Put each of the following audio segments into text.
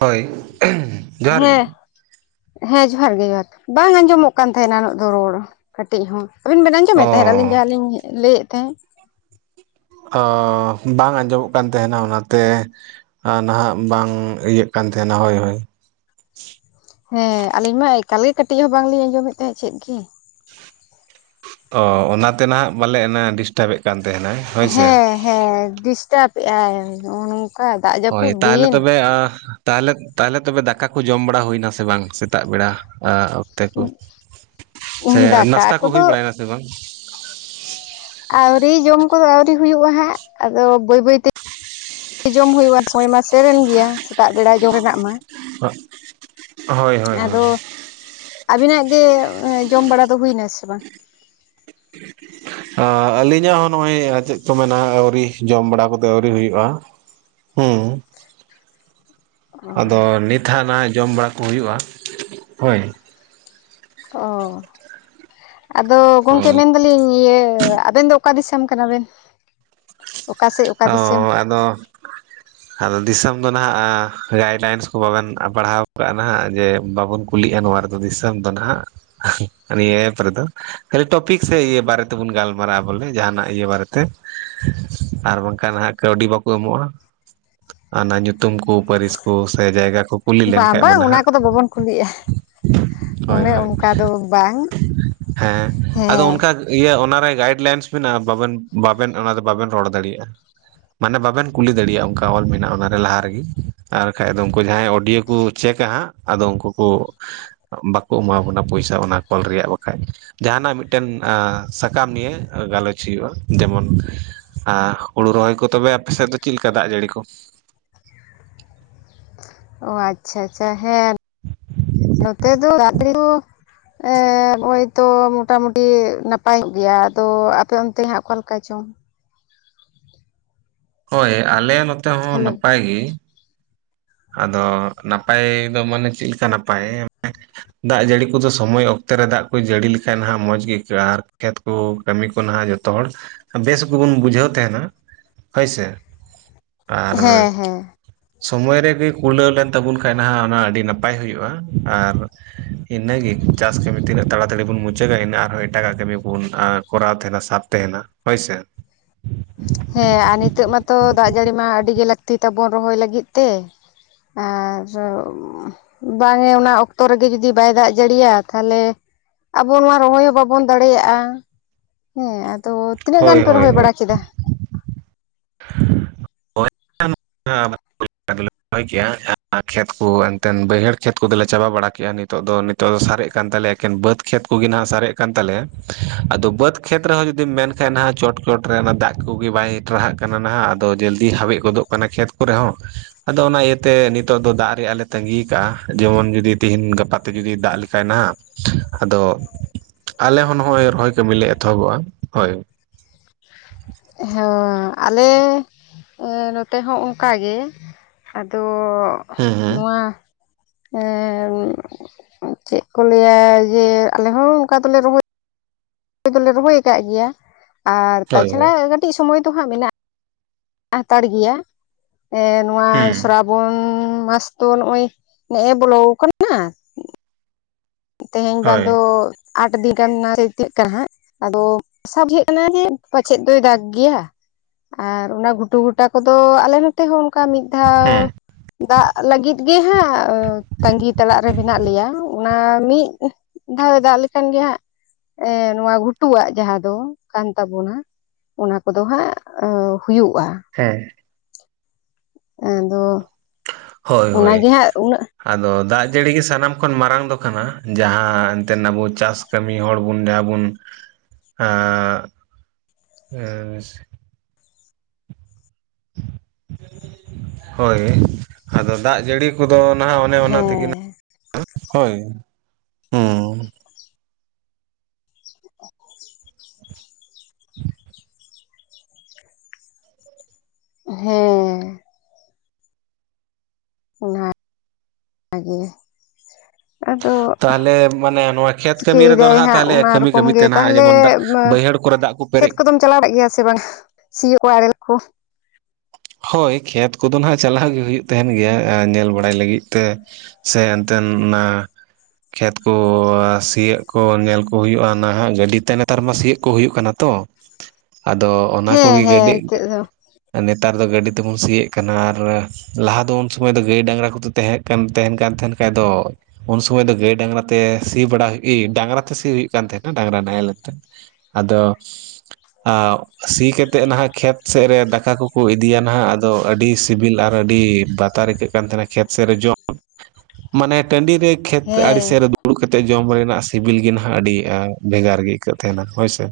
ᱦᱳᱭ ᱡᱚᱦᱟᱨ ᱜᱮ᱾ ᱦᱮᱸ ᱦᱮᱸ ᱡᱚᱦᱟᱨ ᱜᱮ ᱡᱚᱦᱟᱨ ᱜᱮ, ᱵᱟᱝ ᱟᱸᱡᱚᱢᱚᱜ ᱠᱟᱱ ᱛᱟᱦᱮᱸᱱᱟ ᱩᱱᱟᱹᱜ ᱫᱚ ᱨᱚᱲ ᱠᱟᱹᱴᱤᱡ ᱦᱚᱸ᱾ ᱟᱵᱤᱱ ᱵᱮᱱ ᱟᱸᱡᱚᱢᱮᱫ ᱛᱟᱦᱮᱸᱫ ᱟᱹᱞᱤᱧ ᱚ ᱡᱟᱦᱟᱸᱞᱤᱧ ᱞᱟᱹᱭᱮᱫ ᱛᱟᱦᱮᱸᱱ? ᱚᱻ ᱵᱟᱝ ᱟᱸᱡᱚᱢᱚᱜ ᱠᱟᱱ ᱛᱟᱦᱮᱱᱟ ᱚᱱᱟᱛᱮ ᱟᱨ ᱱᱟᱦᱟᱜ ᱵᱟᱝ ᱤᱭᱟᱹᱜ ᱠᱟᱱ ᱛᱟᱦᱮᱱᱟ ᱦᱳᱭ ᱦᱳᱭ᱾ ᱦᱮᱸ ᱟᱞᱤᱧ ᱢᱟ ᱮᱠᱟᱞ ᱜᱮ ᱠᱟᱹᱴᱤᱡ ᱦᱚᱸ ᱵᱟᱝ ᱞᱤᱧ ᱟᱸᱡᱚᱢᱮᱫ ᱛᱟᱦᱮᱸᱱ ᱪᱮᱫ ᱜᱤ᱾ ᱚᱻ ᱚᱱᱟᱛᱮ ᱱᱟᱦᱟᱜ ᱵᱟᱞᱮ ᱚᱱᱟ ᱰᱤᱥᱴᱟᱵᱮᱫ ᱠᱟᱱ ᱛᱟᱦᱮᱱᱟᱭ᱾ ᱦᱳᱭ ᱥᱮ ᱦᱮᱸ ᱦᱮᱸ ᱰᱤᱥᱴᱟᱵᱭᱮᱫ ᱮᱜᱼᱟᱭ᱾ [inaudible] ᱦᱳᱭ ᱛᱟᱦᱞᱮ ᱛᱚᱵᱮ ᱟ ᱛᱟᱦᱚᱞᱮ ᱛᱟᱦᱚᱞᱮ ᱛᱚᱵᱮ ᱫᱟᱠᱟ ᱠᱩ ᱡᱚᱢ ᱵᱟᱲᱟ ᱦᱩᱭᱱᱟ ᱥᱮ ᱵᱟᱝ ᱥᱮᱛᱟᱜ ᱵᱮᱲᱟ? ᱟ ᱚᱠᱛᱮ ᱠᱚ ᱥᱮ ᱫᱟᱠᱟ ᱱᱟᱥᱛᱟ ᱠᱩ ᱦᱩᱭ ᱠᱚᱫᱚ ᱵᱟᱲᱟᱭᱮᱱᱟ ᱥᱮ ᱵᱟᱝ? ᱟᱹᱣᱨᱤ ᱡᱚᱢ ᱠᱚᱫᱚ ᱟᱹᱣᱨᱤ ᱦᱩᱭᱩᱜ-ᱟ ᱦᱟᱸᱜ, ᱟᱫᱚ ᱵᱟᱹᱭ ᱵᱟᱹᱭᱛᱮ ᱡᱚᱢ ᱦᱩᱭᱩᱜ-ᱟ ᱥᱚᱭ ᱢᱟ ᱥᱮᱨᱮᱱ ᱜᱮᱭᱟ ᱥᱮᱛᱟᱜ ᱵᱮᱲᱟ ᱡᱚᱢ ᱨᱮᱱᱟᱜ ᱢᱟ᱾ [inaudible] ᱦᱳᱭ ᱦᱳᱭ ᱟᱫᱚ ᱟᱵᱤᱱᱟᱜ ᱜᱮ ᱡᱚᱢ ᱵᱟᱲᱟ ᱫᱚ ᱦᱩᱭ ᱱᱟ ᱥᱮ ᱵᱟᱝ? [unintelligible] ᱟ ᱟᱹᱞᱤᱧᱟᱜ ᱦᱚᱸ ᱱᱚᱜ-ᱚᱭ ᱪᱮᱫ ᱠᱚ ᱢᱮᱱᱟ ᱟᱹᱣᱨᱤ ᱡᱚᱢ ᱵᱟᱲᱟ ᱠᱚᱫᱚ ᱟᱹᱣᱨᱤ ᱦᱩᱭᱩᱜ-ᱟ᱾ ᱦᱩᱸ ᱟᱫᱚ ᱱᱤᱛ ᱦᱟᱸᱜ ᱱᱟ ᱡᱚᱢ ᱵᱟᱲᱟ ᱠᱚ ᱦᱩᱭᱩᱜ-ᱟ ᱦᱳᱭ᱾ ᱚ ᱟᱫᱚ ᱜᱚᱝᱠᱮ ᱢᱮᱱ ᱚ ᱫᱟᱞᱤᱧ ᱤᱭᱟᱹ ᱟᱵᱮᱱ ᱫᱚ ᱚᱠᱟ ᱫᱤᱥᱚᱢ ᱠᱟᱱᱟ ᱵᱮᱱ? ᱚᱠᱟ ᱥᱮᱜ ᱚᱻ ᱟᱫᱚ ᱟᱫᱚ ᱫᱤᱥᱚᱢ ᱫᱚ ᱱᱟᱦᱟᱜ ᱜᱟᱭᱤᱰ ᱞᱟᱭᱤᱱᱥ ᱠᱚ ᱵᱟᱵᱮᱱ ᱯᱟᱲᱦᱟᱣ ᱟᱠᱟᱜ ᱱᱟᱦᱟᱜ ᱡᱮ ᱵᱟᱵᱚᱱ ᱠᱩᱞᱤᱜ-ᱟ ᱱᱚᱣᱟ ᱨᱮᱫᱚ ᱫᱤᱥᱚᱢ ᱫᱚ ᱱᱟᱦᱟᱜ᱾ ᱱᱤᱭᱟᱹ ᱮᱯ ᱨᱮᱫᱚ ᱠᱷᱟᱹᱞᱤ ᱴᱚᱯᱤᱠ ᱥᱮ ᱤᱭᱟᱹ ᱵᱟᱨᱮ ᱛᱮᱵᱚᱱ ᱜᱟᱞᱢᱟᱨᱟᱜ-ᱟ ᱵᱚᱞᱮ ᱡᱟᱦᱟᱱᱟᱜ ᱤᱭᱟᱹ ᱵᱟᱨᱮᱛᱮ, ᱟᱨ ᱵᱟᱝ ᱠᱷᱟᱱ ᱦᱟᱸᱜ ᱠᱟᱹᱣᱰᱤ ᱵᱟᱠᱚ ᱮᱢᱚᱜ-ᱟ, ᱚᱱᱟ ᱧᱩᱛᱩᱢ ᱠᱩ ᱯᱟᱹᱨᱤᱥ ᱠᱩ ᱥᱮ ᱡᱟᱭᱜᱟ ᱠᱩ ᱠᱩᱞᱤ ᱞᱮᱱ ᱵᱟᱝ ᱠᱷᱟᱱ ᱢᱟ ᱵᱟᱝ ᱱᱟᱦᱟᱜ, ᱚᱱᱟ ᱠᱚᱫᱚ ᱵᱟᱵᱚᱱ ᱠᱩᱞᱤᱜᱼᱟ ᱦᱳᱭ ᱚᱱᱮ ᱦᱳᱭ ᱚᱱᱠᱟ ᱫᱚ ᱵᱟᱝ ᱦᱮᱸ ᱟᱫᱚ ᱦᱮᱸ ᱚᱝᱠᱟ ᱤᱭᱟᱹ ᱚᱱᱟᱨᱮ ᱜᱟᱭᱤᱰ ᱞᱟᱭᱤᱱᱥ ᱢᱮᱱᱟᱜ-ᱟ ᱵᱟᱵᱮᱱ ᱵᱟᱵᱮᱱ ᱚᱱᱟ ᱨᱮ ᱵᱟᱵᱮᱱ ᱨᱚᱲ ᱫᱟᱲᱮᱭᱟᱜ-ᱟ᱾ ᱢᱟᱱᱮ ᱵᱟᱵᱮᱱ ᱠᱩᱞᱤ ᱫᱟᱲᱮᱭᱟᱜ-ᱟ ᱚᱱᱠᱟ ᱚᱞ ᱢᱮᱱᱟᱜ-ᱟ ᱚᱱᱟᱨᱮ ᱞᱟᱦᱟ ᱨᱮᱜᱤ, ᱟᱨ ᱠᱷᱟᱡ ᱫᱚ ᱩᱱᱠᱩ ᱡᱟᱦᱟᱸᱭ ᱚᱰᱤᱭᱳ ᱠᱩ ᱪᱮᱠᱟ ᱦᱟᱸᱜ ᱟᱫᱚ ᱩᱱᱠᱩ ᱠᱩ ᱵᱟᱠᱚ ᱮᱢᱟ ᱵᱚᱱᱟ ᱯᱚᱭᱥᱟ ᱚᱱᱟ ᱠᱚᱞ ᱨᱮᱭᱟᱜ ᱵᱟᱠᱷᱟᱡ᱾ ᱡᱟᱦᱟᱱᱟᱜ ᱢᱤᱫᱴᱮᱱ ᱟᱸ ᱥᱟᱠᱟᱢ ᱱᱤᱭᱮ ᱜᱟᱞᱚᱪ ᱦᱩᱭᱩᱜ-ᱟ, ᱡᱮᱢᱚᱱ ᱟᱸ ᱦᱩᱲᱩ ᱨᱚᱦᱚᱭ ᱠᱩ ᱛᱚᱵᱮ ᱟᱯᱮ ᱥᱮᱫ ᱫᱚ ᱪᱮᱫ ᱞᱮᱠᱟ ᱫᱟᱜ ᱡᱟᱹᱲᱤ ᱠᱩ? ᱚ ᱟᱪᱪᱷᱟ ᱟᱪᱪᱷᱟ ᱦᱮᱸ [unintelligible] ᱱᱚᱛᱮ ᱫᱚ ᱫᱟᱜ ᱡᱟᱹᱲᱤ ᱫᱚ ᱮ ᱱᱚᱜ-ᱚᱭ ᱛᱚ ᱢᱚᱴᱟ-ᱢᱩᱴᱤ ᱱᱟᱯᱟᱭᱚᱜ ᱜᱮᱭᱟ ᱟᱫᱚ ᱟᱯᱮ ᱚᱱᱛᱮ ᱦᱟᱸᱜ ᱚᱠᱟ ᱞᱮᱠᱟ ᱪᱚᱝ? ᱦᱚᱭ ᱟᱞᱮ ᱱᱚᱛᱮ ᱦᱚᱸ ᱦᱮᱞᱳ ᱱᱟᱯᱟᱭ ᱜᱤ᱾ ᱟᱫᱚ ᱱᱟᱯᱟᱭ ᱫᱚ ᱢᱟᱱᱮ ᱪᱮᱫ ᱞᱮᱠᱟ ᱱᱟᱯᱟᱭ? ᱫᱟᱜ ᱡᱟᱹᱲᱤ ᱠᱚᱫᱚ ᱥᱚᱢᱚᱭ ᱚᱠᱛᱮ ᱨᱮ ᱫᱟᱜ ᱠᱚ ᱡᱟᱹᱲᱤ ᱞᱮᱠᱷᱟᱡ ᱱᱟᱦᱟᱜ ᱢᱚᱸᱡᱽ ᱜᱤ ᱤᱹᱠᱟᱹᱜ-ᱟ ᱟᱨ ᱠᱷᱮᱛ ᱠᱩ ᱠᱟᱹᱢᱤ ᱠᱚ ᱱᱟᱦᱟᱜ ᱡᱚᱛᱚ ᱦᱚᱲ ᱵᱮᱥ ᱜᱮᱵᱚᱱ ᱵᱩᱡᱷᱟᱹᱣ ᱛᱟᱦᱮᱱᱟ᱾ ᱦᱳᱭ ᱥᱮ ᱟᱨ ᱦᱮᱸ ᱦᱮᱸ ᱥᱚᱢᱚᱭ ᱨᱮ ᱜᱮ ᱠᱩᱞᱟᱹᱣ ᱞᱮᱱ ᱛᱟᱵᱚᱱ ᱠᱷᱟᱱ ᱱᱟᱦᱟᱜ ᱚᱱᱟ ᱟᱹᱰᱤ ᱱᱟᱯᱟᱭ ᱦᱩᱭᱩᱜ-ᱟ ᱟᱨ ᱤᱱᱟᱹᱜᱮ ᱪᱟᱥ ᱠᱟᱹᱢᱤ ᱛᱤᱱᱟᱹᱜ ᱛᱟᱲᱟᱛᱟᱲᱤ ᱵᱚᱱ ᱢᱩᱪᱟᱹᱫᱼᱟ, ᱤᱱᱟᱹᱜ ᱟᱨᱦᱚᱸ ᱮᱴᱟᱜᱟᱜ ᱠᱟᱹᱢᱤ ᱵᱚᱱ ᱟᱨ ᱠᱚᱨᱟᱣ ᱛᱟᱦᱮᱱᱟ ᱥᱟᱵ ᱛᱟᱦᱮᱱᱟ ᱦᱳᱭᱥᱮ। ᱦᱮᱸ ᱟᱨ ᱱᱤᱛᱚᱜ ᱢᱟᱛᱚ ᱫᱟᱜ ᱡᱟᱹᱲᱤ ᱢᱟ ᱟᱹᱰᱤ ᱜᱮ ᱞᱟᱹᱠᱛᱤ ᱛᱟᱵᱚᱱ ᱨᱚᱦᱚᱭ ᱞᱟᱹᱜᱤᱫ ᱛᱮ ᱾ [unintelligible] ᱵᱟᱝ ᱮ ᱚᱱᱟ ᱚᱠᱛᱚ ᱨᱮᱜᱮ ᱡᱩᱫᱤ ᱵᱟᱭ ᱫᱟᱜ ᱡᱟᱹᱲᱤᱭᱟ ᱛᱟᱦᱚᱞᱮ ᱟᱵᱚ ᱱᱚᱶᱟ ᱨᱚᱦᱚᱭ ᱦᱚᱸ ᱵᱟᱵᱚᱱ ᱫᱟᱲᱮᱭᱟᱜᱼᱟ, ᱦᱮᱸ ᱟᱫᱚ ᱛᱤᱱᱟᱹᱜ ᱦᱳᱭ ᱜᱟᱱ ᱯᱮ ᱦᱳᱭ ᱨᱚᱦᱚᱭ ᱦᱳᱭ ᱵᱟᱲᱟ ᱠᱮᱫᱟ? [unintelligible] [unintelligible] ᱠᱷᱮᱛ ᱠᱚ ᱮᱱᱛᱮᱫ ᱵᱟᱹᱭᱦᱟᱹᱲ ᱠᱷᱮᱛ ᱠᱚᱫᱚᱞᱮ ᱪᱟᱵᱟ ᱵᱟᱲᱟ ᱠᱮᱜᱼᱟ ᱱᱤᱛᱚᱜ ᱫᱚ ᱫᱚ ᱥᱟᱨᱮᱜ ᱠᱟᱱ ᱛᱟᱞᱮᱭᱟ ᱮᱠᱮᱱ ᱵᱟᱹᱫᱽ ᱠᱷᱮᱛ ᱠᱚᱜᱮ ᱦᱟᱜ ᱥᱟᱨᱮᱡ ᱠᱟᱱ ᱛᱟᱞᱮᱭᱟ ᱟᱫᱚ ᱵᱟᱹᱫᱽ ᱠᱷᱮᱛ ᱨᱮᱦᱚᱸ ᱡᱩᱫᱤᱢ ᱢᱮᱱ ᱠᱷᱟᱱᱡ ᱱᱟᱦ ᱪᱚᱴ ᱪᱚᱴ ᱨᱮ ᱚᱱᱟ ᱫᱟᱜ ᱠᱚᱜᱮ ᱵᱟᱭ ᱴᱨᱟᱦᱟᱜ ᱠᱟᱱᱟ। ᱠᱟᱱᱟ ᱱᱟᱦᱟᱜ ᱟᱫᱚ ᱡᱚᱞᱫᱤ ᱦᱟᱣᱮᱫ ᱜᱚᱫᱚᱜ ᱠᱟᱱᱟ ᱠᱷᱮᱛ ᱠᱚᱨᱮ ᱦᱚᱸ। ᱟᱫᱚ ᱚᱱᱟ ᱤᱭᱟᱹᱛᱮ ᱱᱤᱛᱚᱜ ᱫᱚ ᱫᱟᱜ ᱨᱮᱭᱟᱜ ᱞᱮ ᱛᱟᱸᱜᱤ ᱠᱟᱜᱼᱟ, ᱡᱮᱢᱚᱱ ᱡᱩᱫᱤ ᱛᱤᱦᱤᱧ ᱜᱟᱯᱟ ᱛᱮ ᱡᱩᱫᱤ ᱫᱟᱜ ᱞᱮᱠᱷᱟᱡ ᱱᱟᱦᱟᱜ ᱟᱫᱚ ᱟᱞᱮ ᱦᱚᱸ ᱱᱚᱜᱼᱚᱭ ᱨᱚᱦᱚᱭ ᱠᱟᱹᱢᱤᱞᱮ ᱮᱛᱚᱦᱚᱵᱚᱜᱼᱟ ᱦᱳᱭ। ᱦᱮᱸ ᱟᱞᱮ ᱱᱚᱛᱮ ᱦᱚᱸ ᱚᱱᱠᱟᱜᱮ ᱟᱫᱚ ᱦᱩᱸ ᱦᱩᱸ ᱱᱚᱣᱟ ᱮᱸ ᱪᱮᱫ ᱠᱚ ᱞᱟᱭᱟ ᱡᱮ ᱟᱞᱮ ᱦᱚᱸ ᱚᱱᱠᱟ ᱫᱚᱞᱮ ᱨᱚᱦᱚᱭ ᱨᱚᱦᱚᱭ ᱫᱚᱞᱮ ᱨᱚᱦᱚᱭ ᱟᱠᱟᱫ ᱜᱮᱭᱟ, ᱟᱨ ᱦᱳᱭ ᱛᱟᱪᱷᱟᱲᱟ ᱠᱟᱹᱴᱤᱡ ᱥᱚᱢᱚᱭ ᱫᱚ ᱦᱟᱸᱜ ᱢᱮᱱᱟᱜ ᱦᱟᱛᱟᱲ ᱜᱮᱭᱟ ᱮᱸ ᱱᱚᱣᱟ ᱦᱳᱭ ᱦᱩᱸ ᱥᱨᱟᱵᱚᱱ ᱢᱟᱥ ᱫᱚ ᱱᱚᱜ ᱚᱭ ᱱᱮᱜ ᱮ ᱵᱚᱞᱚ ᱟᱠᱟᱱᱟ। ᱛᱮᱦᱮᱧ ᱵᱟᱝ ᱦᱳᱭ ᱫᱚ ᱟᱴ ᱫᱤᱱ ᱜᱟᱱᱟ ᱛᱤᱱᱟᱹᱜ ᱠᱟᱱᱟ ᱦᱟᱸᱜ। ᱟᱫᱚ ᱥᱟᱵ ᱦᱩᱭᱩᱜ ᱠᱟᱱᱟ ᱡᱮ ᱯᱟᱪᱷᱮᱫ ᱫᱚᱭ ᱫᱟᱜᱽ ᱜᱮᱭᱟ। ᱟᱨ ᱚᱱᱟ ᱜᱷᱩᱴᱩ ᱜᱷᱩᱴᱟ ᱠᱚᱫᱚ ᱟᱞᱮ ᱱᱚᱛᱮ ᱦᱚᱸ ᱚᱱᱠᱟ ᱢᱤᱫ ᱫᱷᱟᱣ ᱦᱮᱸ ᱫᱟᱜ ᱞᱟᱹᱜᱤᱫ ᱜᱮ ᱦᱟᱸᱜ ᱛᱟᱸᱜᱤ ᱛᱟᱲᱟᱜ ᱨᱮ ᱢᱮᱱᱟᱜ ᱞᱮᱭᱟ ᱚᱱᱟ ᱢᱤᱫ ᱫᱷᱟᱣ ᱮ ᱫᱟᱜ ᱞᱮᱠᱟᱱ ᱜᱮ ᱦᱟᱸᱜ ᱮᱸ ᱱᱚᱣᱟ ᱜᱷᱩᱴᱩᱣᱟᱜ ᱡᱟᱦᱟᱸ ᱫᱚ ᱠᱟᱱ ᱛᱟᱵᱚᱱᱟ ᱚᱱᱟ ᱠᱚᱫᱚ ᱦᱟᱸᱜ ᱦᱩᱭᱩᱜᱼᱟ। ᱦᱮᱸ। ᱟᱫᱚ ᱦᱳᱭ ᱦᱳᱭ। ᱚᱱᱟᱜᱮ ᱦᱟᱸᱜ ᱩᱱᱟᱹᱜ ᱟᱫᱚ ᱫᱟᱜ ᱡᱟᱹᱲᱤ ᱜᱮ ᱥᱟᱱᱟᱢ ᱠᱷᱚᱱ ᱢᱟᱨᱟᱝ ᱫᱚ ᱠᱟᱱᱟ ᱡᱟᱦᱟᱸ ᱮᱱᱛᱮᱫ ᱟᱵᱚ ᱪᱟᱥ ᱠᱟᱹᱢᱤ ᱦᱚᱲ ᱵᱚᱱ ᱡᱟᱦᱟᱸ ᱵᱚᱱ ᱮᱸᱜ ᱮᱥ ᱦᱳᱭ ᱟᱫᱚ ᱫᱟᱜ ᱡᱟᱹᱲᱤ ᱠᱚᱫᱚ ᱱᱟᱦᱟᱜ ᱚᱱᱮ ᱚᱱᱟ ᱛᱮᱜᱮ ᱦᱮᱸ [unintelligible] ᱦᱳᱭ ᱦᱩᱸ ᱾ [inaudible] [inaudible] ᱦᱮᱸ। ᱚᱱᱟ ᱜᱮ। ᱛᱟᱦᱚᱞᱮ ᱢᱟᱱᱮ ᱱᱚᱣᱟ ᱠᱷᱮᱛ ᱠᱟᱹᱢᱤ ᱨᱮᱫᱚ ᱪᱤᱠᱟᱹᱭᱮᱫᱟᱭ ᱦᱟᱜ ᱦᱟᱸᱜ ᱛᱟᱦᱚᱞᱮ ᱚᱱᱟ ᱠᱟᱹᱢᱤ ᱨᱚᱠᱚᱢ ᱜᱮ ᱠᱟᱹᱢᱤᱛᱮ ᱱᱟᱦᱟᱜ ᱛᱟᱦᱚᱞᱮ ᱡᱮᱢᱚᱱ ᱫᱟᱜ ᱵᱟᱹᱭᱦᱟᱹᱲ ᱠᱚᱨᱮ ᱫᱟᱜ ᱠᱚᱯᱮ ᱠᱷᱮᱛ ᱠᱚᱫᱚᱢ ᱪᱟᱞᱟᱣ ᱵᱟᱲᱟ ᱜᱮᱭᱟ ᱥᱮ ᱵᱟᱝ-ᱟ ᱥᱤᱭᱳᱜ ᱟᱲᱮ ᱞᱟᱜ ᱠᱚ? ᱦᱳᱭ ᱠᱷᱮᱛ ᱠᱚᱫᱚ ᱱᱟᱦᱟᱜ ᱪᱟᱞᱟᱣ ᱜᱮ ᱦᱩᱭᱩᱜ ᱛᱟᱦᱮᱱ ᱜᱮᱭᱟ ᱟ ᱧᱮᱞ ᱵᱟᱲᱟᱭ ᱞᱟᱹᱜᱤᱫ ᱛᱮ᱾ ᱥᱮ ᱮᱱᱛᱮᱱ ᱚᱱᱟᱼᱼ ᱠᱷᱮᱛ ᱠᱚ ᱥᱤᱭᱳᱜ ᱠᱚ ᱧᱮᱞ ᱠᱚ ᱦᱩᱭᱩᱜ-ᱟ ᱱᱟᱦᱟᱜ ᱜᱟᱹᱰᱤ ᱛᱮ ᱱᱮᱛᱟᱨ ᱢᱟ ᱥᱤᱭᱳᱜ ᱠᱚ ᱦᱩᱭᱩᱜ ᱠᱟᱱᱟ ᱛᱚ᱾ ᱟᱫᱚ ᱚᱱᱟ ᱦᱮᱸ ᱠᱚᱜᱮ ᱦᱮᱸ ᱜᱟᱹᱰᱤ ᱱᱤᱛᱚᱜ ᱫᱚ ᱟ ᱱᱮᱼᱼ ᱛᱟᱨ ᱫᱚ ᱜᱟᱹᱰᱤ ᱛᱮ ᱵᱚᱱ ᱥᱤᱭᱮᱜ ᱠᱟᱱᱟ ᱟᱨᱚ ᱞᱟᱦᱟ ᱫᱚ ᱩᱱ ᱥᱩᱢᱟᱹᱭ ᱫᱚ ᱜᱟᱹᱭ ᱰᱟᱝᱨᱟ ᱠᱚᱫᱚ ᱛᱮᱦᱮᱸ ᱠᱟᱱ ᱛᱮᱦᱮᱱ ᱠᱟᱱ ᱛᱮᱦᱮᱱ ᱠᱷᱟᱡ ᱱᱮᱛᱟᱨ ᱫᱚ ᱩᱱ ᱥᱩᱢᱟᱹᱭ ᱫᱚ ᱜᱟᱹᱭ ᱰᱟᱝᱨᱟ ᱛᱮ ᱥᱤ ᱵᱟᱲᱟ ᱦᱩᱭ ᱰᱟᱝᱨᱟ ᱛᱮ ᱥᱤ ᱦᱩᱭᱩᱜ ᱠᱟᱱ ᱛᱮᱦᱮᱸᱱᱟ ᱰᱟᱝᱨᱟ ᱱᱟᱦᱮᱞ ᱛᱮ᱾ ᱟᱫᱚ ᱥᱤ ᱠᱟᱛᱮᱜ ᱱᱟᱦᱟᱜ ᱠᱷᱮᱛ ᱥᱮᱫ ᱨᱮ ᱫᱟᱠᱟ ᱠᱚ ᱠᱚ ᱤᱫᱤ ᱭᱟ ᱱᱟᱦᱟᱜ ᱟᱫᱚ ᱟᱹᱰᱤ ᱥᱤᱵᱤᱞ ᱟᱨ ᱟᱹᱰᱤ ᱵᱟᱛᱟᱨ ᱟᱹᱭᱠᱟᱹᱜ ᱠᱟᱱ ᱛᱟᱦᱮᱱᱟ ᱠᱷᱮᱛ ᱥᱮᱫ ᱨᱮ ᱡᱚᱢ᱾ ᱢᱟᱱᱮ ᱴᱟᱺᱰᱤ ᱨᱮ ᱠᱷᱮᱛ ᱟᱲᱤ ᱦᱮᱸ ᱥᱮᱜ ᱨᱮ ᱫᱩᱲᱩᱵ ᱠᱟᱛᱮᱜ ᱡᱚᱢ ᱨᱮᱱᱟᱜ ᱥᱤᱵᱤᱞ ᱜᱮ ᱱᱟᱦᱟᱜ ᱟᱹᱰᱤ ᱟ ᱵᱷᱮᱜᱟᱨ ᱜᱮ ᱟᱹᱭᱠᱟᱹᱜ ᱛᱟᱦᱮᱱᱟ ᱦᱳᱭ ᱥᱮ᱾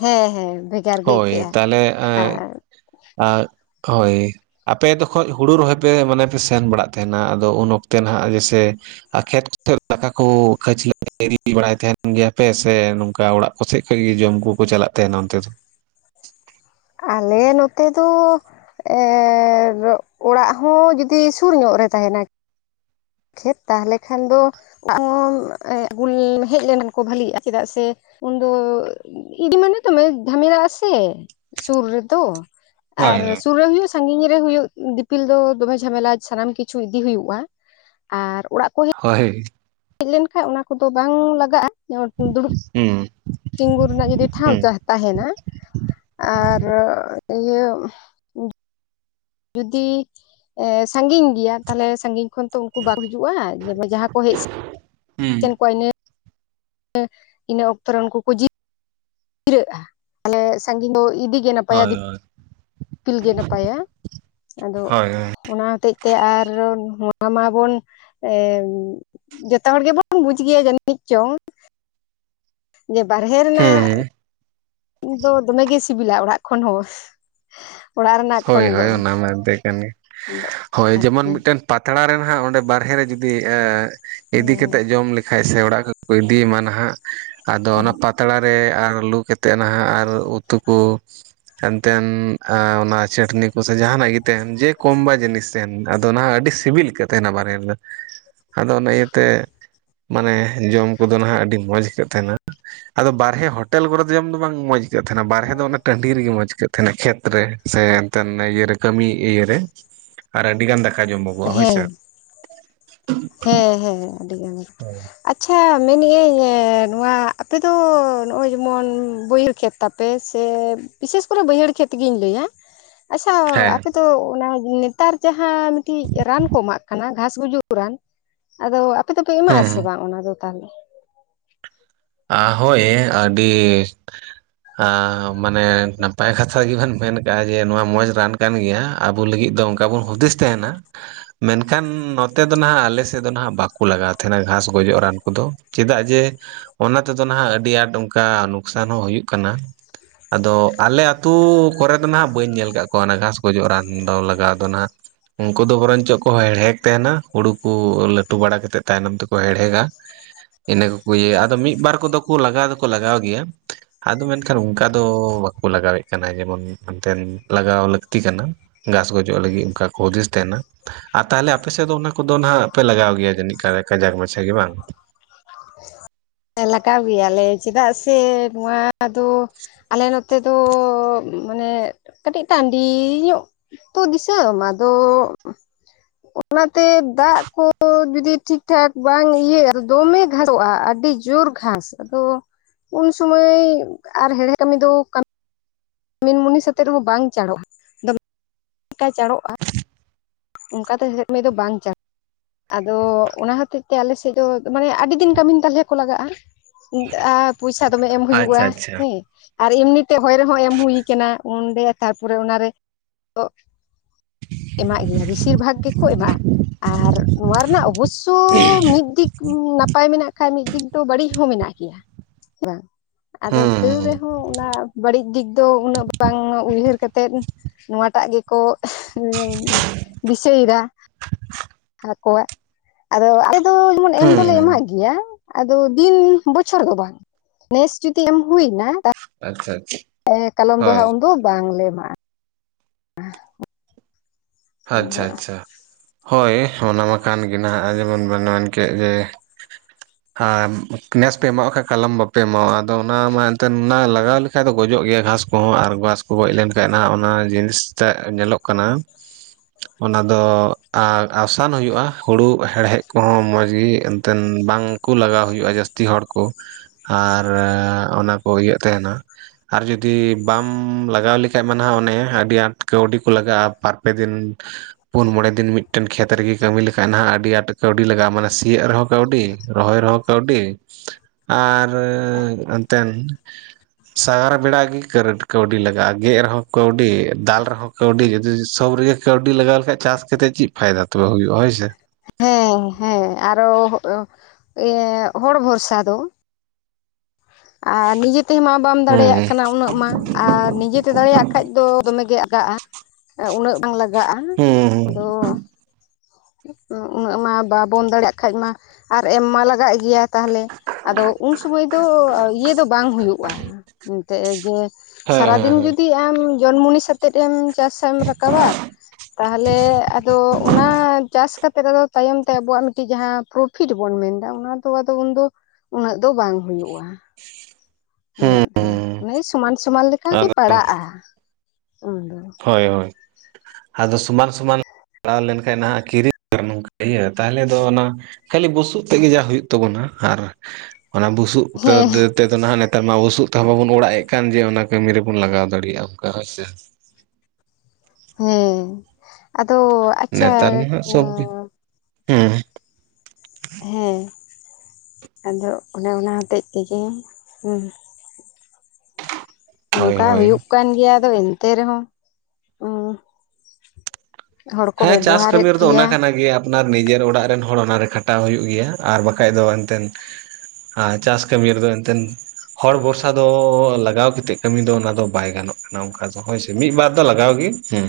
ᱦᱮᱸ ᱦᱮᱸ ᱵᱷᱮᱜᱟᱨ ᱜᱮ ᱦᱳᱭ ᱟᱹᱭᱠᱟᱹᱜ-ᱟ ᱛᱟᱦᱚᱞᱮ ᱟᱨ ᱟᱨ ᱦᱳᱭ᱾ ᱟᱯᱮ ᱫᱚᱠᱷᱚᱡ ᱦᱩᱲᱩ ᱨᱚᱦᱚᱭ ᱯᱮ ᱢᱟᱱᱮ ᱯᱮ ᱥᱮᱱ ᱵᱟᱲᱟᱜ ᱛᱮᱦᱮᱱᱟ ᱟᱫᱚ ᱩᱱ ᱚᱠᱛᱮ ᱱᱟᱦᱟᱜ ᱥᱮ ᱟᱨ ᱠᱷᱮᱛ ᱠᱚᱛᱮ ᱫᱟᱠᱟ ᱠᱚ ᱠᱷᱟᱹᱪᱞᱟᱹᱜ ᱤᱫᱤ ᱵᱟᱲᱟᱭ ᱛᱟᱦᱮᱱ ᱜᱮᱭᱟ ᱯᱮ ᱥᱮ ᱱᱚᱝᱠᱟ ᱚᱲᱟᱜ ᱠᱚ ᱥᱮᱡ ᱠᱷᱚᱡ ᱜᱮ ᱡᱚᱢ ᱠᱚᱠᱚ ᱪᱟᱞᱟᱜ ᱛᱟᱦᱮᱱᱟ ᱚᱱᱛᱮ ᱫᱚ? ᱟᱞᱮ ᱱᱚᱛᱮ ᱫᱚ ᱮᱜᱻ ᱚᱲᱟᱜ ᱦᱚᱸ ᱡᱩᱫᱤ ᱥᱩᱨ ᱧᱚᱜ ᱨᱮ ᱛᱟᱦᱮᱱᱟ ᱠᱷᱮᱛ ᱛᱟᱦᱚᱞᱮ ᱠᱷᱟᱱ ᱫᱚ [inaudible] ᱜᱩᱞ ᱦᱮᱡ ᱞᱮᱱ ᱠᱚ ᱵᱷᱟᱞᱤᱜ-ᱟ ᱪᱮᱫᱟᱜ ᱥᱮ ᱩᱱ ᱫᱚ ᱤᱫᱤ ᱢᱟᱱᱮ ᱫᱚᱢᱮ ᱡᱷᱟᱢᱮᱞᱟᱜ ᱟ ᱥᱮ ᱥᱩᱨ ᱨᱮ ᱫᱚ᱾ ᱦᱳᱭ ᱟᱨ ᱥᱩᱨ ᱨᱮ ᱦᱩᱭᱩᱜ ᱥᱟᱺᱜᱤᱧ ᱨᱮ ᱦᱩᱭᱩᱜ ᱫᱤᱯᱤᱞ ᱫᱚ ᱫᱚᱢᱮ ᱡᱷᱟᱢᱮᱞᱟ ᱥᱟᱱᱟᱢ ᱠᱤᱪᱷᱩ ᱤᱫᱤ ᱦᱩᱭᱩᱜ-ᱟ᱾ ᱟᱨ ᱚᱲᱟᱜ ᱠᱚ ᱦᱮᱜ ᱦᱚᱭ᱾ ᱦᱮᱡ ᱞᱮᱱᱠᱷᱟᱡ ᱚᱱᱟ ᱠᱚᱫᱚ ᱵᱟᱝ ᱞᱟᱜᱟᱜ-ᱟ ᱮᱸ ᱫᱩᱲᱩᱵ ᱦᱩᱸ᱾ ᱛᱤᱸᱜᱩ ᱨᱮᱱᱟᱜ ᱡᱩᱫᱤ ᱴᱷᱟᱶ ᱦᱩᱸ ᱪᱟ ᱛᱟᱦᱮᱱᱟ ᱟᱨ ᱤᱭᱟᱹ ᱡᱩᱫᱤ ᱮ ᱥᱟᱸᱜᱤᱧ ᱜᱮᱭᱟ᱾ ᱛᱟᱦᱚᱞᱮ ᱥᱟᱸᱜᱤᱧ ᱠᱷᱚᱱ ᱛᱚ ᱩᱱᱠᱩ ᱵᱟᱠᱚ ᱦᱤᱡᱩᱜ-ᱟ ᱡᱮᱢᱚᱱ ᱡᱟᱦᱟᱸ ᱠᱚ ᱦᱮᱡ ᱦᱩᱸ ᱥᱮ ᱠᱚᱜ-ᱟ ᱤᱱᱟᱹ ᱟᱹ ᱤᱱᱟᱹ ᱚᱠᱛᱚ ᱨᱮᱱ ᱩᱱᱠᱩ ᱡᱤ [inaudible] ᱟᱞᱮ‌ ᱥᱟᱸᱜᱤᱧ ᱫᱚ ᱤᱫᱤᱜ ᱜᱮ ᱱᱟᱯᱟᱭᱟ ᱦᱳᱭ ᱫᱤᱯ ᱦᱳᱭ ᱯᱤᱞ ᱜᱮ ᱱᱟᱯᱟᱭᱟ ᱟᱫᱚ ᱦᱳᱭ ᱦᱳᱭ ᱚᱱᱟ ᱦᱚᱛᱮᱡ ᱛᱮ ᱟᱨ ᱱᱚᱣᱟ ᱢᱟ ᱵᱚᱱ ᱮ ᱡᱚᱛᱚ ᱦᱚᱲ ᱜᱮᱵᱚᱱ ᱵᱩᱡ ᱜᱮᱭᱟ ᱡᱟᱹᱱᱤᱡ ᱪᱚᱝ ᱡᱮ ᱵᱟᱨᱦᱮ ᱨᱮᱱᱟᱜ ᱦᱮᱸ ᱫᱚ ᱫᱚᱢᱮ ᱜᱮ ᱥᱤᱵᱤᱞᱟ ᱚᱲᱟᱜ ᱠᱷᱚᱱ ᱦᱚᱸ᱾ ᱚᱲᱟᱜ ᱨᱮᱱᱟᱜ ᱦᱳᱭ ᱠᱷᱚᱱ ᱦᱳᱭ ᱫᱚ ᱚᱱᱟ ᱢᱟ ᱮᱱᱛᱮᱜ ᱠᱟᱱ ᱜᱮ᱾ ᱦᱳᱭ ᱡᱮᱢᱚᱱ ᱟᱨᱠᱤ ᱢᱤᱫᱴᱮᱱ ᱯᱟᱛᱲᱟ ᱨᱮ ᱦᱟᱸᱜ ᱚᱸᱰᱮ ᱵᱟᱨᱦᱮ ᱨᱮ ᱡᱩᱫᱤ ᱮᱜ ᱤᱫᱤ ᱦᱮᱸ ᱠᱟᱛᱮᱜ ᱡᱚᱢ ᱞᱮᱠᱷᱟᱡ ᱥᱮ ᱚᱲᱟᱜ ᱠᱷᱚᱡ ᱠᱚ ᱤᱫᱤᱭ ᱢᱟ ᱱᱟᱦᱟᱜ ᱟᱫᱚ ᱚᱱᱟ ᱯᱟᱛ ᱛᱟᱲᱟ ᱨᱮ ᱟᱨ ᱞᱩ ᱠᱟᱛᱮᱜ ᱱᱟᱦᱟᱜ ᱟᱨ ᱩᱛᱩ ᱠᱚ ᱮᱱᱛᱮᱱ ᱟᱻ ᱚᱱᱟ ᱪᱟᱹᱴᱱᱤ ᱠᱚ ᱥᱮ ᱡᱟᱦᱟᱸ ᱱᱟᱜ ᱜᱮ ᱛᱮᱦᱮᱱ ᱡᱮ ᱠᱚᱢ ᱵᱟ ᱡᱤᱱᱤᱥ ᱛᱮᱦᱮᱱ ᱟᱫᱚ ᱱᱟᱦᱟᱜ ᱟᱹᱰᱤ ᱥᱤᱵᱤᱞ ᱠᱟᱹᱜ ᱛᱟᱦᱮᱱᱟ ᱵᱟᱨᱦᱮ ᱨᱮᱫᱚ᱾ ᱟᱫᱚ ᱚᱱᱟ ᱤᱭᱟᱹ ᱛᱮ ᱢᱟᱱᱮ ᱡᱚᱢ ᱠᱚᱫᱚ ᱱᱟᱦᱟᱜ ᱟᱹᱰᱤ ᱢᱚᱡᱽ ᱟᱹᱭᱠᱟᱹᱜ ᱛᱟᱦᱮᱱᱟ᱾ ᱟᱫᱚ ᱵᱟᱨᱦᱮ ᱦᱚᱴᱮᱞ ᱠᱚᱨᱮ ᱫᱚ ᱡᱚᱢ ᱫᱚ ᱵᱟᱝ ᱢᱚᱡ ᱟᱹᱭᱠᱟᱹᱜ ᱛᱟᱦᱮᱱᱟ ᱵᱟᱨᱦᱮ ᱫᱚ ᱚᱱᱟ ᱴᱟᱺᱰᱤ ᱨᱮᱜᱮ ᱢᱚᱪ ᱟᱹᱭᱠᱟᱹᱜ ᱛᱟᱦᱮᱱᱟ ᱠᱷᱮᱛ ᱨᱮ ᱥᱮ ᱛᱮᱱ ᱤᱭᱟᱹ ᱨᱮ ᱠᱟᱹᱢᱤ ᱤᱭᱟ ᱨᱮᱟᱨ ᱟᱹᱰᱤ ᱜᱟᱱ ᱫᱟᱠᱟ ᱡᱚᱢᱚᱜᱚᱜ-ᱟ ᱦᱚᱭ ᱦᱮᱸ ᱥᱮ᱾ ᱦᱮᱸ ᱦᱮᱸ ᱟᱹᱰᱤᱜᱟᱱ ᱜᱮ ᱾ [inaudible] ᱟᱪᱪᱷᱟ ᱢᱮᱱᱮᱜ ᱟᱹᱧ ᱮ ᱱᱚᱣᱟ ᱟᱯᱮ ᱫᱚ ᱱᱚᱜ-ᱚᱭ ᱡᱮᱢᱚᱱ ᱵᱟ. ᱭᱦᱟᱹᱲ ᱠᱷᱮᱛ ᱛᱟᱯᱮ ᱥᱮ ᱵᱤᱥᱮᱥ ᱠᱚᱨᱮ ᱵᱟᱹᱭᱦᱟᱹᱲ ᱠᱷᱮᱛ ᱜᱤᱧ ᱞᱟᱹᱭᱟ᱾ ᱟᱪᱪᱷᱟ ᱦᱮᱸ ᱟᱯᱮ ᱫᱚ ᱚᱱᱟ ᱱᱮᱛᱟᱨ ᱡᱟᱦᱟᱸ ᱢᱤᱫᱴᱤᱡ ᱨᱟᱱ ᱠᱚ ᱮᱢᱟᱜ ᱠᱟᱱᱟ ᱜᱷᱟᱸᱥ ᱜᱩᱡᱩᱜ ᱨᱟᱱ᱾ ᱟᱫᱚ ᱟᱯᱮ ᱫᱚᱯᱮ ᱮᱢᱟᱜ ᱦᱮᱸ ᱟᱥᱮ ᱵᱟᱝ ᱚᱱᱟᱫᱚ ᱛᱟᱦᱚᱞᱮ? ᱟᱸ ᱦᱳᱭ ᱟᱹᱰᱤ ᱟᱸ ᱢᱟᱱᱮ ᱱᱟᱯᱟᱭ ᱠᱟᱛᱷᱟ ᱜᱮᱵᱮᱱ ᱢᱮᱱ ᱠᱟᱜᱼᱟ ᱡᱮ ᱱᱚᱣᱟ ᱢᱚᱸᱡᱽ ᱨᱟᱱ ᱠᱟᱱ ᱜᱮᱭᱟ ᱟᱵᱚ ᱞᱟᱹᱜᱤᱫ ᱫᱚ ᱚᱱᱠᱟ ᱵᱚᱱ ᱦᱩᱫᱤᱥ ᱛᱟᱦᱮᱸᱱᱟ᱾ ᱢᱮᱱᱠᱷᱟᱱ ᱱᱚᱛᱮ ᱫᱚ ᱱᱟᱜ ᱟᱞᱮ ᱥᱮᱫ ᱫᱚ ᱱᱟᱦᱟᱸᱜ ᱵᱟᱠᱚ ᱞᱟᱜᱟᱣ ᱛᱮᱦᱮᱸᱱᱟ ᱜᱷᱟᱥ ᱜᱚᱡᱚᱜ ᱨᱟᱱ ᱠᱚᱫᱚ᱾ ᱪᱮᱫᱟᱜ ᱡᱮ ᱚᱱᱟ ᱛᱮᱫᱚ ᱱᱟᱦᱟᱸᱜ ᱟᱹᱰᱤ ᱟᱸᱴ ᱩᱝᱠᱟ ᱱᱩᱠᱥᱟᱱ ᱦᱚᱸ ᱦᱩᱭᱩᱜ ᱠᱟᱱᱟ᱾ ᱟᱫᱚ ᱟᱞᱮ ᱟᱹᱛᱩ ᱠᱚᱨᱮ ᱫᱚᱱ ᱦᱟᱸᱜ ᱵᱟᱹᱧ ᱧᱮᱞ ᱠᱟᱫ ᱠᱚᱣᱟ ᱚᱱᱟ ᱜᱷᱟᱥ ᱜᱚᱡᱚᱜ ᱨᱟᱱ ᱫᱚ ᱞᱟᱜᱟᱣ ᱫᱚᱱ ᱦᱟᱸᱜ᱾ ᱩᱱᱠᱩ ᱫᱚ ᱵᱚᱨᱚᱱᱪᱚ ᱟᱠᱚ ᱦᱚᱸ ᱦᱮᱲᱦᱮᱜ ᱛᱮᱦᱮᱸᱱᱟ ᱦᱩᱲᱩ ᱠᱩ ᱞᱟᱹᱴᱩ ᱵᱟᱲᱟ ᱠᱟᱛᱮᱫ ᱛᱟᱭᱱᱚᱢ ᱛᱮᱠᱚ ᱦᱮᱲᱦᱮᱜᱼᱟ᱾ ᱤᱱᱟᱹ ᱠᱚᱠᱚ ᱤᱭᱟᱹᱭᱟ ᱟᱫᱚ ᱢᱤᱫᱵᱟᱨ ᱠᱚᱫᱚ ᱠᱚ ᱞᱟᱜᱟᱣ ᱫᱚᱠᱚ ᱞᱟᱜᱟᱣ ᱜᱮᱭᱟ᱾ ᱟᱫᱚ ᱢᱮᱱᱠᱷᱟᱱ ᱩᱝᱠᱟ ᱫᱚ ᱵᱟᱠᱚ ᱞᱟᱜᱟᱣᱮᱫ ᱠᱟᱱᱟ ᱡᱮᱢᱚᱱ ᱦᱟᱱᱛᱮ ᱞᱟᱜᱟᱣ ᱞᱟᱹᱠᱛᱤ ᱠᱟᱱᱟ᱾ ᱜᱷᱟᱥ ᱜᱚᱡᱚᱜ ᱞᱟᱹᱜᱤᱫ ᱚᱱᱠᱟ ᱠᱚ ᱦᱩᱫᱤᱥ ᱛᱮᱦᱮᱸᱱᱟ ᱟᱨ ᱛᱟᱦᱚᱞᱮ ᱟᱯᱮᱥᱮᱫ ᱫᱚ ᱚᱱᱟ ᱠᱚᱫᱚᱱ ᱦᱟᱸᱜ ᱯᱮ ᱞᱟᱜᱟᱣ ᱜᱮᱭᱟ ᱡᱟᱹᱱᱤᱡ ᱠᱟᱨ ᱠᱟᱡᱟᱠ ᱢᱟᱪᱷᱟ ᱜᱮ ᱵᱟᱝ? ᱞᱟᱜᱟᱣ ᱜᱮᱭᱟᱞᱮ ᱪᱮᱫᱟᱜ ᱥᱮ ᱱᱚᱣᱟ ᱫᱚ ᱟᱞᱮ ᱱᱚᱛᱮ ᱫᱚ ᱢᱟᱱᱮ ᱠᱟᱹᱴᱤᱡ ᱴᱟᱺᱰᱤ ᱧᱚᱜ ᱛᱩ ᱫᱤᱥᱟᱹᱢ ᱟᱫᱚ ᱚᱱᱟᱛᱮ ᱫᱟᱜ ᱠᱚ ᱡᱩᱫᱤ ᱴᱷᱤᱠ ᱴᱷᱟᱠ ᱵᱟᱝ ᱤᱭᱟᱹᱜᱼᱟ ᱫᱚᱢᱮ ᱜᱷᱟᱥᱚᱜᱼᱟ ᱟᱰᱤ ᱡᱳᱨ ᱜᱷᱟᱥ ᱟᱫᱚ ᱩᱱᱥᱩᱢᱟᱹᱭ ᱟᱨ ᱦᱮᱲᱦᱮ ᱠᱟᱹᱢᱤ ᱫᱚ ᱠᱟᱢ ᱢᱤᱱᱢᱩᱱᱤ ᱥᱟᱛᱮᱜ ᱨᱮᱦᱚᱸ ᱵᱟᱝ ᱪᱟᱬᱚᱜᱼᱟ᱾ ᱠᱟᱭ ᱪᱟᱨᱚᱜᱼᱟ ᱚᱝᱠᱟᱛᱮ ᱦᱮᱫ ᱢᱮᱫ ᱫᱚ ᱵᱟᱝ ᱪᱟᱨ ᱟᱫᱚ ᱚᱱᱟ ᱦᱚᱛᱮᱡ ᱛᱮ ᱟᱞᱮᱥᱮᱫ ᱫᱚ ᱢᱟᱱᱮ ᱟᱹᱰᱤ ᱫᱤᱱ ᱠᱟᱹᱢᱤᱱ ᱛᱟᱞᱦᱮ ᱠᱚ ᱞᱟᱜᱟᱜᱼᱟ᱾ ᱩᱸᱫ ᱟ ᱯᱚᱭᱥᱟ ᱫᱚᱢᱮ ᱮᱢ ᱦᱩᱭᱩᱜᱼᱟ ᱟᱪᱪᱷᱟ ᱟᱪᱪᱷᱟ ᱦᱮᱸ᱾ ᱟᱨ ᱮᱢᱱᱤᱛᱮ ᱦᱚᱭ ᱨᱮᱦᱚᱸ ᱮᱢ ᱦᱩᱭ ᱠᱟᱱᱟ ᱩᱸᱰᱮ ᱛᱟᱨᱯᱚᱨᱮ ᱚᱱᱟᱨᱮ ᱛᱚᱜ [inaudible] ᱮᱢᱟᱜ ᱜᱮᱭᱟ ᱵᱮᱥᱤᱨ ᱵᱷᱟᱜᱽ ᱜᱮᱠᱚ ᱮᱢᱟᱜᱼᱟ ᱟᱨ ᱱᱚᱣᱟ ᱨᱮᱱᱟᱜ ᱚᱵᱚᱥᱥᱚ ᱢᱤᱫ ᱫᱤᱠ ᱠᱩ ᱱᱟᱯᱟᱭ ᱢᱮᱱᱟᱜ ᱠᱷᱟᱡ ᱢᱤᱫ ᱫᱤᱠ ᱫᱚ ᱵᱟᱹᱲᱤᱡ ᱦᱚᱸ ᱢᱮᱱᱟᱜ ᱜᱮᱭᱟ ᱵᱟᱝ? ᱟᱫᱚ ᱛᱟᱹᱣ ᱦᱩᱸ ᱨᱮᱦᱚᱸ ᱚᱱᱟ ᱵᱟᱹᱲᱤᱡ ᱫᱤᱠ ᱫᱚ ᱩᱱᱟᱹᱜ ᱵᱟᱝ ᱩᱭᱦᱟᱹᱨ ᱠᱟᱛᱮᱱ ᱱᱚᱣᱟᱴᱟᱜ ᱜᱮᱠᱚ ᱫᱤᱥᱟᱹᱭ ᱫᱟ ᱟᱠᱚᱣᱟᱜ ᱟᱫᱚ ᱟ ᱫᱚ ᱡᱮᱢᱚᱱ ᱮᱢ ᱫᱚᱞᱮ ᱦᱩᱸ ᱮᱢᱟᱜ ᱜᱤᱭᱟ ᱟᱫᱚ ᱫᱤᱱ ᱵᱚᱪᱷᱚᱨ ᱫᱚ ᱵᱟᱝ ᱱᱮᱥ ᱡᱩᱫᱤ ᱮᱢ ᱦᱩᱭᱱᱟ ᱛᱟᱦ ᱟᱪᱪᱷᱟ ᱟᱪᱪᱷᱟ ᱮᱸ ᱠᱟᱞᱚᱢ ᱫᱚ ᱦᱳᱭ ᱦᱟᱸᱜ ᱩᱱᱫᱚ ᱵᱟᱝᱞᱮ ᱮᱢᱟᱜᱼᱟ᱾ ᱟᱪᱪᱷᱟ ᱟᱪᱪᱷᱟ ᱦᱳᱭ ᱚᱱᱟ ᱢᱟ ᱠᱟᱱ ᱜᱮ ᱱᱟᱦᱟᱸᱜ ᱟ ᱡᱮᱢᱚᱱ ᱵᱮᱱ ᱢᱮᱱ ᱠᱮᱫ ᱡᱮ ᱟᱨ ᱱᱮᱥ ᱯᱮ ᱮᱢᱟᱣ ᱟᱜ ᱠᱷᱟᱡ ᱠᱟᱞᱚᱢ ᱵᱟᱯᱮ ᱮᱢᱟᱣ ᱟᱜᱼᱟ ᱟᱫᱚ ᱚᱱᱟ ᱢᱟ ᱮᱱᱛᱮᱱ ᱚᱱᱟ ᱞᱟᱜᱟᱣ ᱞᱟᱹᱜ ᱠᱷᱟᱡ ᱫᱚ ᱜᱚᱡᱚᱜ ᱜᱮᱭᱟ ᱜᱷᱟᱥ ᱠᱚᱦᱚᱸ ᱟᱨ ᱜᱷᱟᱥ ᱠᱚ ᱜᱚᱡ ᱞᱮᱱᱠᱷᱟᱡ ᱱᱟᱦᱟᱸᱜ ᱚᱱᱟ ᱡᱤᱱᱤᱥ ᱴᱟᱜ ᱧᱮᱞᱚᱜ ᱠᱟᱱᱟ ᱚᱱᱟ ᱫᱚ ᱟᱨ ᱟᱥᱟᱱ ᱦᱩᱭᱩᱜᱼᱟ ᱦᱩᱲᱩ ᱦᱮᱲᱦᱮᱫ ᱠᱚᱦᱚᱸ ᱢᱚᱡᱽ ᱜᱤ ᱮᱱᱛᱮᱱ ᱵᱟᱝ ᱠᱩ ᱞᱟᱜᱟᱣ ᱦᱩᱭᱩᱜᱼᱟ ᱡᱟᱹᱥᱛᱤ ᱦᱚᱲ ᱠᱚ ᱟᱨ ᱚᱱᱟ ᱠᱚ ᱤᱭᱟᱹᱜ ᱛᱮᱦᱮᱸᱱᱟ ᱟᱨ ᱡᱩᱫᱤ ᱵᱟᱢ ᱞᱟᱜᱟᱣ ᱞᱮᱠᱷᱟᱡ ᱢᱟ ᱱᱟᱦᱟᱸᱜ ᱚᱱᱮ ᱟᱹᱰᱤ ᱟᱸᱴ ᱠᱟᱹᱣᱰᱤ ᱠᱚ ᱞᱟᱜᱟᱜᱼᱟ ᱯᱟᱨᱠ ᱯᱮ ᱫᱤᱱ ᱯᱩᱱ ᱢᱚᱬᱮ ᱫᱤᱱ ᱢᱤᱫᱴᱮᱱ ᱠᱷᱮᱛ ᱨᱮᱜᱮ ᱠᱟᱹᱢᱤ ᱞᱮᱠᱷᱟᱡ ᱱᱟᱦᱟᱸᱜ ᱟᱹᱰᱤ ᱟᱸᱴ ᱠᱟᱹᱣᱰᱤ ᱞᱟᱜᱟᱜᱼᱟ ᱢᱟᱱᱮ ᱥᱤᱭᱟᱹᱜ ᱨᱮᱦᱚᱸ ᱠᱟᱹᱣᱰᱤ ᱨᱚᱦᱚᱭ ᱨᱮᱦᱚᱸ ᱠᱟᱹᱣᱰᱤ, ᱟᱨ ᱮᱱᱛᱮᱱ ᱥᱟᱦᱟᱨᱟ ᱵᱮᱲᱟ ᱜᱤ ᱠᱟᱨᱟᱹᱴ ᱠᱟᱹᱣᱰᱤ ᱞᱟᱜᱟᱜᱼᱟ ᱜᱮᱫ ᱨᱮᱦᱚᱸ ᱠᱟᱹᱣᱰᱤ ᱫᱟᱞ ᱨᱮᱦᱚᱸ ᱠᱟᱹᱣᱰᱤ ᱡᱩᱫᱤ ᱫᱤᱥ ᱥᱚᱵ ᱨᱮᱜᱮ ᱠᱟᱹᱣᱰᱤ ᱞᱟᱜᱟᱣ ᱞᱮᱠᱷᱟᱡ ᱪᱟᱥ ᱠᱟᱛᱮᱫ ᱪᱤᱫ ᱯᱷᱟᱭᱫᱟ ᱛᱚᱵᱮ ᱦᱩᱭᱩᱜᱼᱟ ᱦᱳᱭᱥᱮ᱾ ᱦᱮᱸ ᱦᱮᱸ ᱟᱨᱚ ᱤᱭᱮ ᱦᱚᱲ ᱵᱷᱚᱨᱥᱟ ᱫᱚ ᱟᱻ ᱱᱤᱡᱮ ᱛᱮᱢᱟ ᱵᱟᱢ ᱦᱩᱸ ᱫᱟᱲᱮᱭᱟᱜ ᱠᱟᱱᱟ ᱩᱱᱟᱹᱜ ᱢᱟ ᱟᱨ ᱱᱤᱡᱮᱛᱮ ᱫᱟᱲᱮᱭᱟᱜ ᱠᱷᱟᱡ ᱫᱚ ᱫᱚᱢᱮ ᱜᱮ ᱟᱜᱟᱜᱼᱟ᱾ ᱮ ᱩᱱᱟᱹᱜ ᱵᱟᱝ ᱞᱟᱜᱟᱜᱼᱟ ᱦᱩᱸ ᱦᱩᱸ ᱟᱫᱚ ᱩᱸ ᱩᱱᱟᱹᱜ ᱢᱟ ᱵᱟᱵᱚᱱ ᱫᱟᱲᱮᱭᱟᱜ ᱠᱷᱟᱡ ᱢᱟ ᱟᱨ ᱮᱢ ᱢᱟ ᱞᱟᱜᱟᱜ ᱜᱮᱭᱟ᱾ ᱛᱟᱦᱞᱮ ᱟᱫᱚ ᱩᱱ ᱥᱩᱢᱟᱹᱭ ᱫᱚ ᱤᱭᱟᱹ ᱫᱚ ᱵᱟᱝ ᱦᱩᱭᱩᱜᱼᱟ᱾ ᱮᱱᱛᱮ ᱡᱮ ᱦᱮᱸ ᱥᱟᱨᱟᱫᱤᱱ ᱦᱮᱸ ᱡᱩᱫᱤ ᱟᱢ ᱡᱚᱱᱢᱩᱱᱤ ᱥᱟᱛᱮᱫ ᱮᱢ ᱪᱟᱥ ᱮᱢ ᱨᱟᱠᱟᱵᱟ ᱛᱟᱦᱞᱮ ᱟᱫᱚ ᱚᱱᱟᱻ ᱪᱟᱥ ᱠᱟᱛᱮ ᱫᱚ ᱟᱫᱚ ᱛᱟᱭᱚᱢ ᱛᱮ ᱟᱵᱚᱣᱟᱜ ᱢᱤᱫᱴᱤ ᱡᱟᱦᱟᱸ ᱯᱨᱚᱯᱷᱤᱴ ᱵᱚᱱ ᱢᱮᱱᱫᱟ ᱚᱱᱟ ᱫᱚ ᱟᱫᱟ ᱩᱱ ᱫᱚ ᱩᱱᱟᱹᱜ ᱫᱚ ᱵᱟᱝ ᱦᱩᱭᱩᱜᱼᱟ᱾ ᱩᱱᱟᱹᱜ ᱫᱚ ᱦᱮᱸ ᱚᱱᱮ ᱥᱚᱢᱟᱱ ᱥᱚᱢᱟᱱ ᱞᱮᱠᱟᱜᱤ ᱟᱫᱚ ᱯᱟᱲᱟᱜᱼᱟ ᱩᱱᱫᱚ᱾ ᱦᱳᱭ ᱦᱳᱭ ᱟᱫᱚ ᱥᱩᱢᱟᱱ ᱥᱩᱢᱟᱱ ᱯᱟᱲᱟᱣ ᱞᱮᱱᱠᱷᱟᱡ ᱱᱟᱦᱟᱜ ᱠᱤᱨᱤᱧ ᱱᱚᱝᱠᱟ ᱤᱭᱟᱹ ᱛᱟᱦᱞᱮ ᱫᱚ ᱚᱱᱟ ᱠᱷᱟᱹᱞᱤ ᱵᱩᱥᱩᱵ ᱛᱮᱜᱮ ᱡᱟ ᱦᱩᱭᱩᱜ ᱛᱟᱵᱚᱱᱟ ᱟᱨ ᱚᱱᱟ ᱵᱩᱥᱩᱵ ᱛᱮ ᱦᱮᱸ ᱫᱮ ᱛᱮ ᱫᱚ ᱱᱟᱦᱟᱜ ᱱᱮᱛᱟᱨ ᱢᱟ ᱵᱩᱥᱩᱵ ᱛᱮᱦᱚᱸ ᱵᱟᱵᱚᱱ ᱚᱲᱟᱜ ᱮᱜ ᱠᱟᱱ ᱡᱮ ᱚᱱᱟ ᱠᱟᱹᱢᱤ ᱨᱮᱵᱚᱱ ᱞᱟᱜᱟᱣ ᱫᱟᱲᱤᱭᱟᱜᱼᱟ ᱚᱱᱠᱟ ᱦᱳᱭ ᱥᱮ ᱾ ᱦᱮᱸ ᱟᱫᱚ ᱟᱪᱪᱷᱟ ᱩᱸ ᱦᱩᱸ ᱦᱮᱸ ᱟᱫᱚ ᱚᱱᱮ ᱚᱱᱟ ᱦᱚᱛᱮᱡ ᱛᱮᱜᱮ ᱦᱩᱸ ᱦᱳᱭ ᱚᱱᱠᱟ ᱦᱳᱭ ᱦᱩᱭᱩᱜ ᱠᱟᱱ ᱜᱮᱭᱟ ᱟᱫᱚ ᱮᱱᱛᱮ ᱨᱮᱦᱚᱸ ᱩᱸ ᱦᱮᱸ ᱪᱟᱥ ᱠᱟᱹᱢᱤ ᱨᱮᱫᱚ ᱚᱱᱟ ᱠᱟᱱᱟ ᱜᱮᱭᱟ᱾ ᱚᱱᱟ ᱱᱤᱡᱮᱨ ᱚᱲᱟᱜ ᱨᱮᱱ ᱦᱚᱲ ᱚᱱᱟᱨᱮ ᱠᱷᱟᱴᱟᱣ ᱦᱩᱭᱩᱜ ᱜᱮᱭᱟ ᱟᱨ ᱵᱟᱠᱷᱟᱡ ᱫᱚ ᱮᱱᱛᱮᱱ ᱾ ᱟᱸ ᱪᱟᱥ ᱠᱟᱹᱢᱤ ᱨᱮᱫᱚ ᱮᱱᱛᱮᱱ ᱦᱚᱲ ᱵᱷᱚᱨᱥᱟ ᱫᱚᱻ ᱞᱟᱜᱟᱣ ᱠᱟᱛᱮᱫ ᱠᱟᱹᱢᱤ ᱫᱚ ᱚᱱᱟ ᱫᱚ ᱵᱟᱭ ᱜᱟᱱᱚᱜ ᱠᱟᱱᱟ ᱚᱱᱠᱟ ᱨᱚᱦᱚᱭ ᱥᱮ ᱢᱤᱜᱼᱵᱟᱨ ᱫᱚ ᱞᱟᱜᱟᱣ ᱜᱮ ᱦᱩᱸ